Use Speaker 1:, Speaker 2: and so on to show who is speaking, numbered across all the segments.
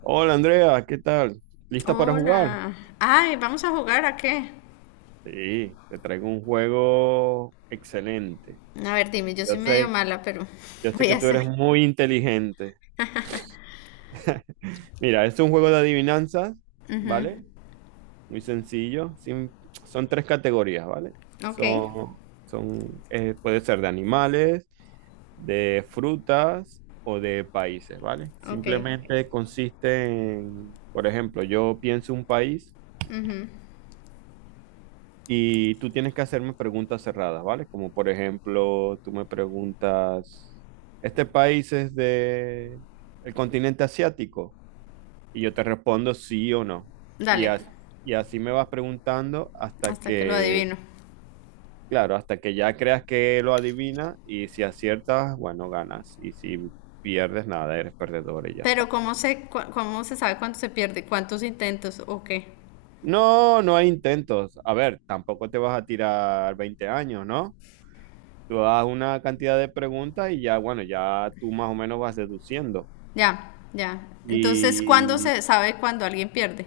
Speaker 1: Hola Andrea, ¿qué tal? ¿Lista para jugar?
Speaker 2: Hola. Ay, ¿vamos a jugar a qué?
Speaker 1: Sí, te traigo un juego excelente.
Speaker 2: A ver, dime, yo
Speaker 1: Yo
Speaker 2: soy medio
Speaker 1: sé,
Speaker 2: mala, pero
Speaker 1: yo sé
Speaker 2: voy a
Speaker 1: que tú
Speaker 2: hacer.
Speaker 1: eres muy inteligente. Mira, este es un juego de adivinanzas, ¿vale? Muy sencillo. Son tres categorías, ¿vale?
Speaker 2: Ok,
Speaker 1: Son, Puede ser de animales, de frutas o de países, ¿vale?
Speaker 2: ok.
Speaker 1: Simplemente consiste en, por ejemplo, yo pienso un país. Y tú tienes que hacerme preguntas cerradas, ¿vale? Como por ejemplo, tú me preguntas, ¿este país es de el continente asiático? Y yo te respondo sí o no. Y,
Speaker 2: Dale,
Speaker 1: as- y así me vas preguntando hasta
Speaker 2: hasta que lo
Speaker 1: que,
Speaker 2: adivino.
Speaker 1: claro, hasta que ya creas que lo adivinas, y si aciertas, bueno, ganas. Y si pierdes, nada, eres perdedor y ya
Speaker 2: Pero
Speaker 1: está.
Speaker 2: ¿cómo se, cómo se sabe cuándo se pierde? ¿Cuántos intentos? ¿O qué?
Speaker 1: No, no hay intentos. A ver, tampoco te vas a tirar 20 años, ¿no? Tú das una cantidad de preguntas y ya, bueno, ya tú más o menos vas deduciendo.
Speaker 2: Ya, ya. Entonces, ¿cuándo
Speaker 1: Y
Speaker 2: se sabe cuándo alguien pierde?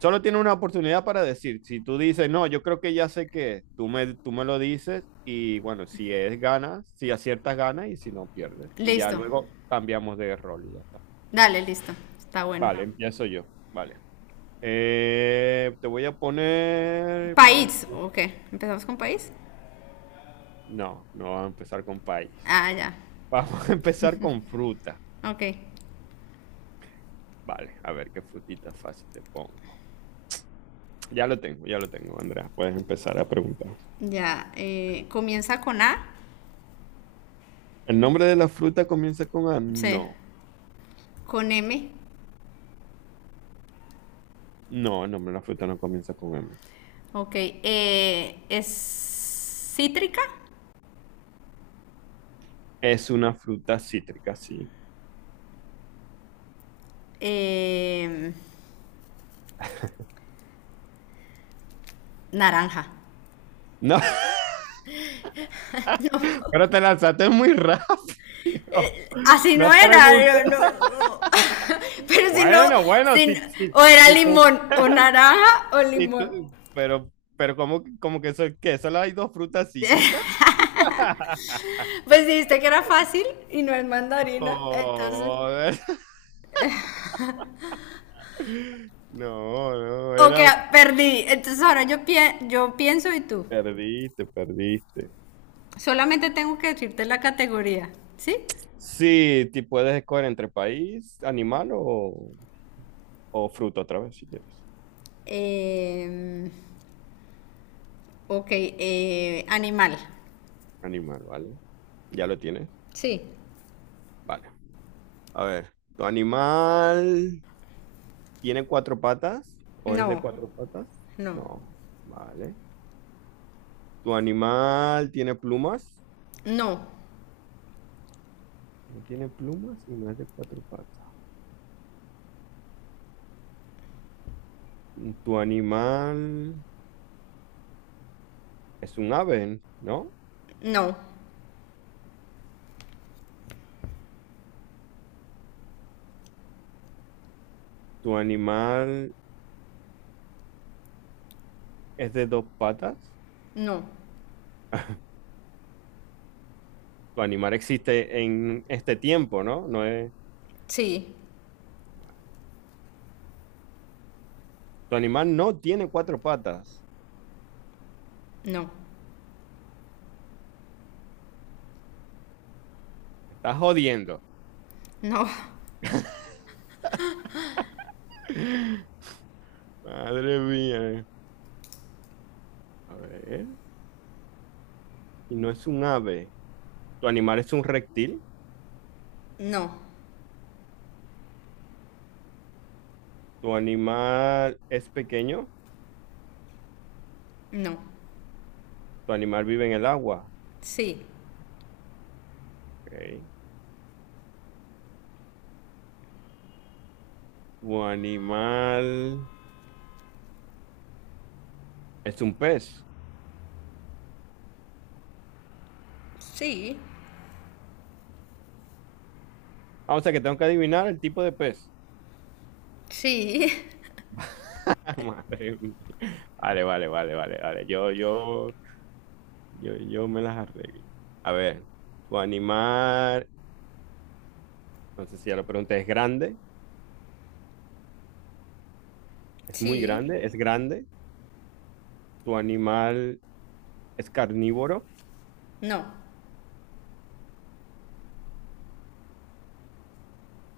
Speaker 1: solo tiene una oportunidad para decir, si tú dices, "no, yo creo que ya sé qué, es", tú me lo dices y bueno, si es ganas, si aciertas ganas y si no pierdes. Y ya
Speaker 2: Listo.
Speaker 1: luego cambiamos de rol y ya está.
Speaker 2: Dale, listo. Está bueno.
Speaker 1: Vale, empiezo yo. Vale. Te voy a poner para...
Speaker 2: País, ok. ¿Empezamos con país?
Speaker 1: No, no vamos a empezar con país.
Speaker 2: Ah, ya.
Speaker 1: Vamos a empezar con fruta.
Speaker 2: Ok.
Speaker 1: Vale, a ver qué frutita fácil te pongo. Ya lo tengo, Andrea. Puedes empezar a preguntar.
Speaker 2: Ya. ¿Comienza con A?
Speaker 1: ¿El nombre de la fruta comienza con A?
Speaker 2: Sí.
Speaker 1: No.
Speaker 2: ¿Con M?
Speaker 1: No, el nombre de la fruta no comienza con M.
Speaker 2: Ok, es cítrica,
Speaker 1: Es una fruta cítrica, sí.
Speaker 2: eh, naranja.
Speaker 1: No. Pero te lanzaste muy rápido.
Speaker 2: Así no
Speaker 1: No
Speaker 2: era,
Speaker 1: preguntes.
Speaker 2: yo no- pero si no,
Speaker 1: Bueno, bueno,
Speaker 2: si o era
Speaker 1: si tú,
Speaker 2: limón, o naranja, o
Speaker 1: si
Speaker 2: limón.
Speaker 1: tú- pero ¿cómo, cómo que eso, que solo hay dos frutas cítricas?
Speaker 2: Pues dijiste que era fácil y no es mandarina, entonces,
Speaker 1: Joder. No, no,
Speaker 2: ok,
Speaker 1: era
Speaker 2: perdí. Entonces ahora yo, yo pienso y tú.
Speaker 1: perdiste, perdiste.
Speaker 2: Solamente tengo que decirte la categoría, ¿sí?
Speaker 1: Sí, ti puedes escoger entre país, animal o fruta otra vez si quieres.
Speaker 2: Eh, ok, animal.
Speaker 1: Animal, ¿vale? ¿Ya lo tienes?
Speaker 2: Sí.
Speaker 1: Vale. A ver, ¿tu animal tiene cuatro patas o es de
Speaker 2: No.
Speaker 1: cuatro patas?
Speaker 2: No.
Speaker 1: No, vale. ¿Tu animal tiene plumas?
Speaker 2: No.
Speaker 1: No tiene plumas y no es de cuatro patas. ¿Tu animal es un ave, no?
Speaker 2: No.
Speaker 1: ¿Tu animal es de dos patas?
Speaker 2: No.
Speaker 1: Tu animal existe en este tiempo, ¿no? No es...
Speaker 2: Sí.
Speaker 1: Tu animal no tiene cuatro patas.
Speaker 2: No.
Speaker 1: Estás jodiendo.
Speaker 2: No.
Speaker 1: Madre mía. A ver. Y no es un ave. Tu animal es un reptil.
Speaker 2: No.
Speaker 1: Tu animal es pequeño.
Speaker 2: No.
Speaker 1: Tu animal vive en el agua.
Speaker 2: Sí.
Speaker 1: Ok. Tu animal es un pez.
Speaker 2: Sí.
Speaker 1: Ah, o sea que tengo que adivinar el tipo de pez.
Speaker 2: Sí.
Speaker 1: Madre mía. Vale, vale, vale, vale, vale. Yo me las arreglo. A ver, tu animal, no sé si ya lo pregunté, ¿es grande? ¿Es muy
Speaker 2: Sí.
Speaker 1: grande? ¿Es grande? ¿Tu animal es carnívoro?
Speaker 2: No.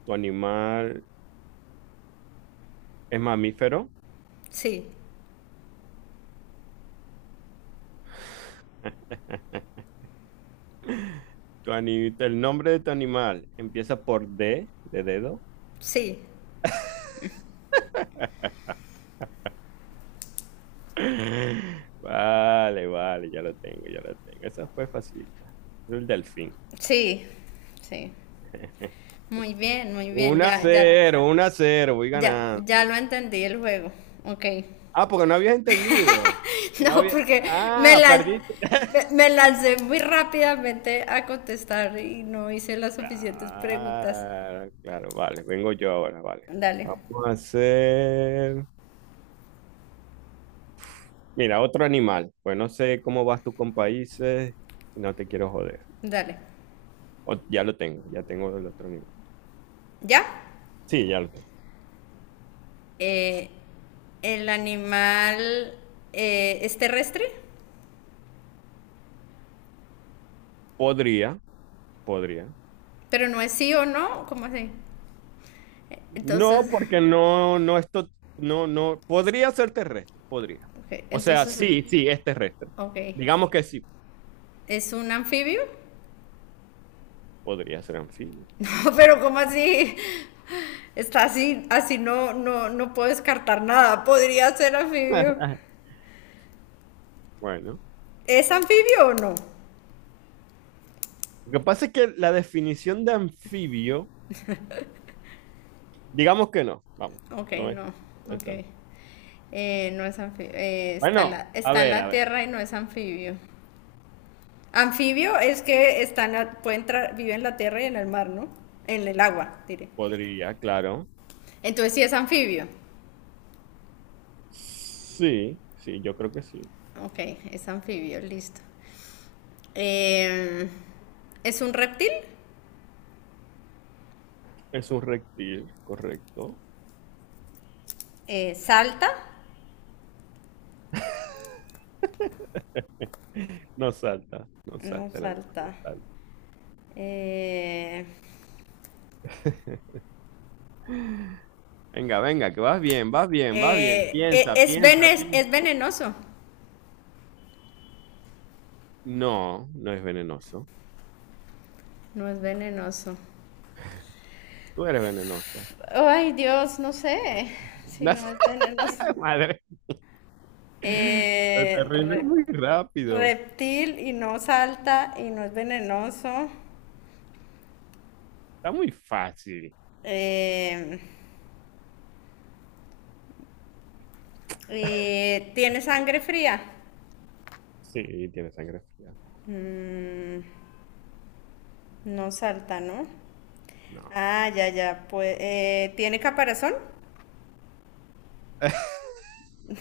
Speaker 1: ¿Tu animal es mamífero?
Speaker 2: Sí.
Speaker 1: ¿El nombre de tu animal empieza por D, de dedo?
Speaker 2: Sí.
Speaker 1: Vale, vale, ya lo tengo, ya lo tengo. Esa fue facilita. El delfín.
Speaker 2: Sí. Sí. Muy bien, muy bien.
Speaker 1: Un a
Speaker 2: Ya,
Speaker 1: 0, 1 a 0, voy
Speaker 2: ya,
Speaker 1: ganando.
Speaker 2: ya lo entendí el juego. Ok.
Speaker 1: Ah, porque no habías entendido. No
Speaker 2: No,
Speaker 1: había...
Speaker 2: porque me
Speaker 1: Ah,
Speaker 2: la...
Speaker 1: perdiste.
Speaker 2: Me lancé muy rápidamente a contestar y no hice las suficientes preguntas.
Speaker 1: Claro, claro, vale, vengo yo ahora, vale.
Speaker 2: Dale,
Speaker 1: Vamos a hacer, mira, otro animal. Pues no sé cómo vas tú con países, no te quiero joder.
Speaker 2: dale.
Speaker 1: Ya lo tengo, ya tengo el otro animal.
Speaker 2: ¿Ya?
Speaker 1: Sí, ya lo tengo.
Speaker 2: eh, el animal es terrestre,
Speaker 1: Podría, podría.
Speaker 2: pero no es sí o no, ¿cómo así?
Speaker 1: No,
Speaker 2: Entonces,
Speaker 1: porque esto, no, no, podría ser terrestre, podría.
Speaker 2: ok,
Speaker 1: O sea,
Speaker 2: entonces,
Speaker 1: sí, sí, es terrestre.
Speaker 2: ok,
Speaker 1: Digamos que sí,
Speaker 2: ¿es un anfibio?
Speaker 1: podría ser anfibio.
Speaker 2: No, pero ¿cómo así? Está así, así no, no puedo descartar nada, podría ser anfibio.
Speaker 1: Bueno,
Speaker 2: ¿Es anfibio o no?
Speaker 1: lo que pasa es que la definición de anfibio... Digamos que no. Vamos,
Speaker 2: Ok,
Speaker 1: no es.
Speaker 2: no,
Speaker 1: Eso.
Speaker 2: ok. No es anfibio, está,
Speaker 1: Bueno, a
Speaker 2: está en
Speaker 1: ver, a
Speaker 2: la
Speaker 1: ver.
Speaker 2: tierra y no es anfibio. Anfibio es que pueden vive en la tierra y en el mar, ¿no? En el agua, diré.
Speaker 1: Podría, claro.
Speaker 2: Entonces sí es anfibio.
Speaker 1: Sí, sí, yo creo que sí.
Speaker 2: Ok, es anfibio, listo. Eh, ¿Es un reptil?
Speaker 1: Es un reptil, correcto.
Speaker 2: ¿Salta?
Speaker 1: No salta, no
Speaker 2: No
Speaker 1: salta el animal, no
Speaker 2: salta.
Speaker 1: salta.
Speaker 2: Eh,
Speaker 1: Venga, venga, que vas bien, vas bien, vas bien. Piensa,
Speaker 2: ¿Es,
Speaker 1: piensa,
Speaker 2: ¿es
Speaker 1: piensa.
Speaker 2: venenoso?
Speaker 1: No, no es venenoso.
Speaker 2: No es venenoso.
Speaker 1: Tú eres venenosa.
Speaker 2: Ay, Dios, no sé. Sí, no es venenoso.
Speaker 1: Madre. Te
Speaker 2: Eh,
Speaker 1: rindes
Speaker 2: re-
Speaker 1: muy rápido.
Speaker 2: reptil y no salta y no es venenoso.
Speaker 1: Está muy fácil.
Speaker 2: Eh, ¿Tiene sangre fría?
Speaker 1: Sí, tiene sangre fría.
Speaker 2: Mm, no salta, ¿no?
Speaker 1: No.
Speaker 2: Ah, ya, ya. Pues, ¿tiene caparazón?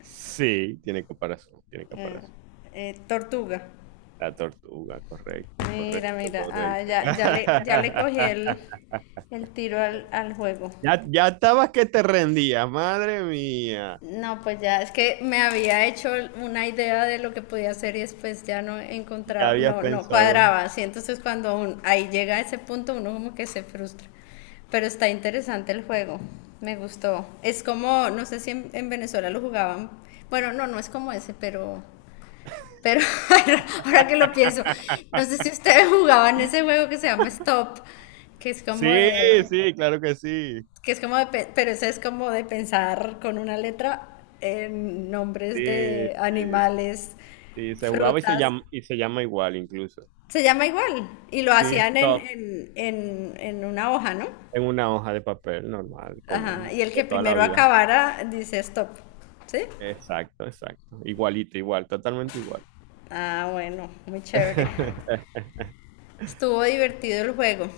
Speaker 1: Sí, tiene caparazón, tiene
Speaker 2: Eh,
Speaker 1: caparazón.
Speaker 2: tortuga.
Speaker 1: La tortuga, correcto,
Speaker 2: Mira,
Speaker 1: correcto,
Speaker 2: mira. Ah,
Speaker 1: correcto.
Speaker 2: ya, ya le cogí el tiro al, al juego.
Speaker 1: Ya, ya estabas que te rendías, madre mía.
Speaker 2: No, pues ya es que me había hecho una idea de lo que podía hacer y después ya no
Speaker 1: ¿Qué
Speaker 2: encontraba,
Speaker 1: habías
Speaker 2: no, no
Speaker 1: pensado?
Speaker 2: cuadraba. Así entonces ahí llega a ese punto uno como que se frustra. Pero está interesante el juego, me gustó. Es como, no sé si en Venezuela lo jugaban. Bueno, no, no es como ese, pero ahora que lo pienso, no sé si ustedes jugaban ese juego que se llama Stop, que es como
Speaker 1: Sí,
Speaker 2: de
Speaker 1: sí, claro que sí.
Speaker 2: que es como de, pero eso es como de pensar con una letra en nombres
Speaker 1: Sí,
Speaker 2: de
Speaker 1: sí,
Speaker 2: animales,
Speaker 1: sí, se jugaba
Speaker 2: frutas.
Speaker 1: y se llama igual incluso.
Speaker 2: Se llama igual y lo
Speaker 1: Sí,
Speaker 2: hacían
Speaker 1: stop,
Speaker 2: en una hoja, ¿no?
Speaker 1: en una hoja de papel normal,
Speaker 2: Ajá.
Speaker 1: común,
Speaker 2: Y el
Speaker 1: de
Speaker 2: que
Speaker 1: toda la
Speaker 2: primero
Speaker 1: vida.
Speaker 2: acabara dice stop. ¿Sí?
Speaker 1: Exacto, exacto. Igualito, igual, totalmente igual.
Speaker 2: Ah, bueno, muy chévere. Estuvo divertido el juego,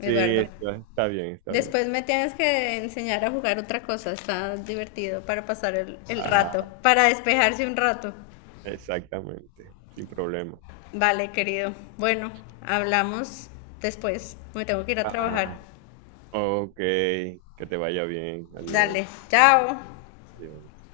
Speaker 1: Sí,
Speaker 2: Eduardo.
Speaker 1: está, está bien, está bien.
Speaker 2: Después me tienes que enseñar a jugar otra cosa, está divertido para pasar el rato,
Speaker 1: Ah,
Speaker 2: para despejarse un rato.
Speaker 1: exactamente, sin problema.
Speaker 2: Vale, querido. Bueno, hablamos después. Me tengo que ir a trabajar.
Speaker 1: Ah, ok, que te vaya bien. Adiós.
Speaker 2: Dale, chao.
Speaker 1: Adiós.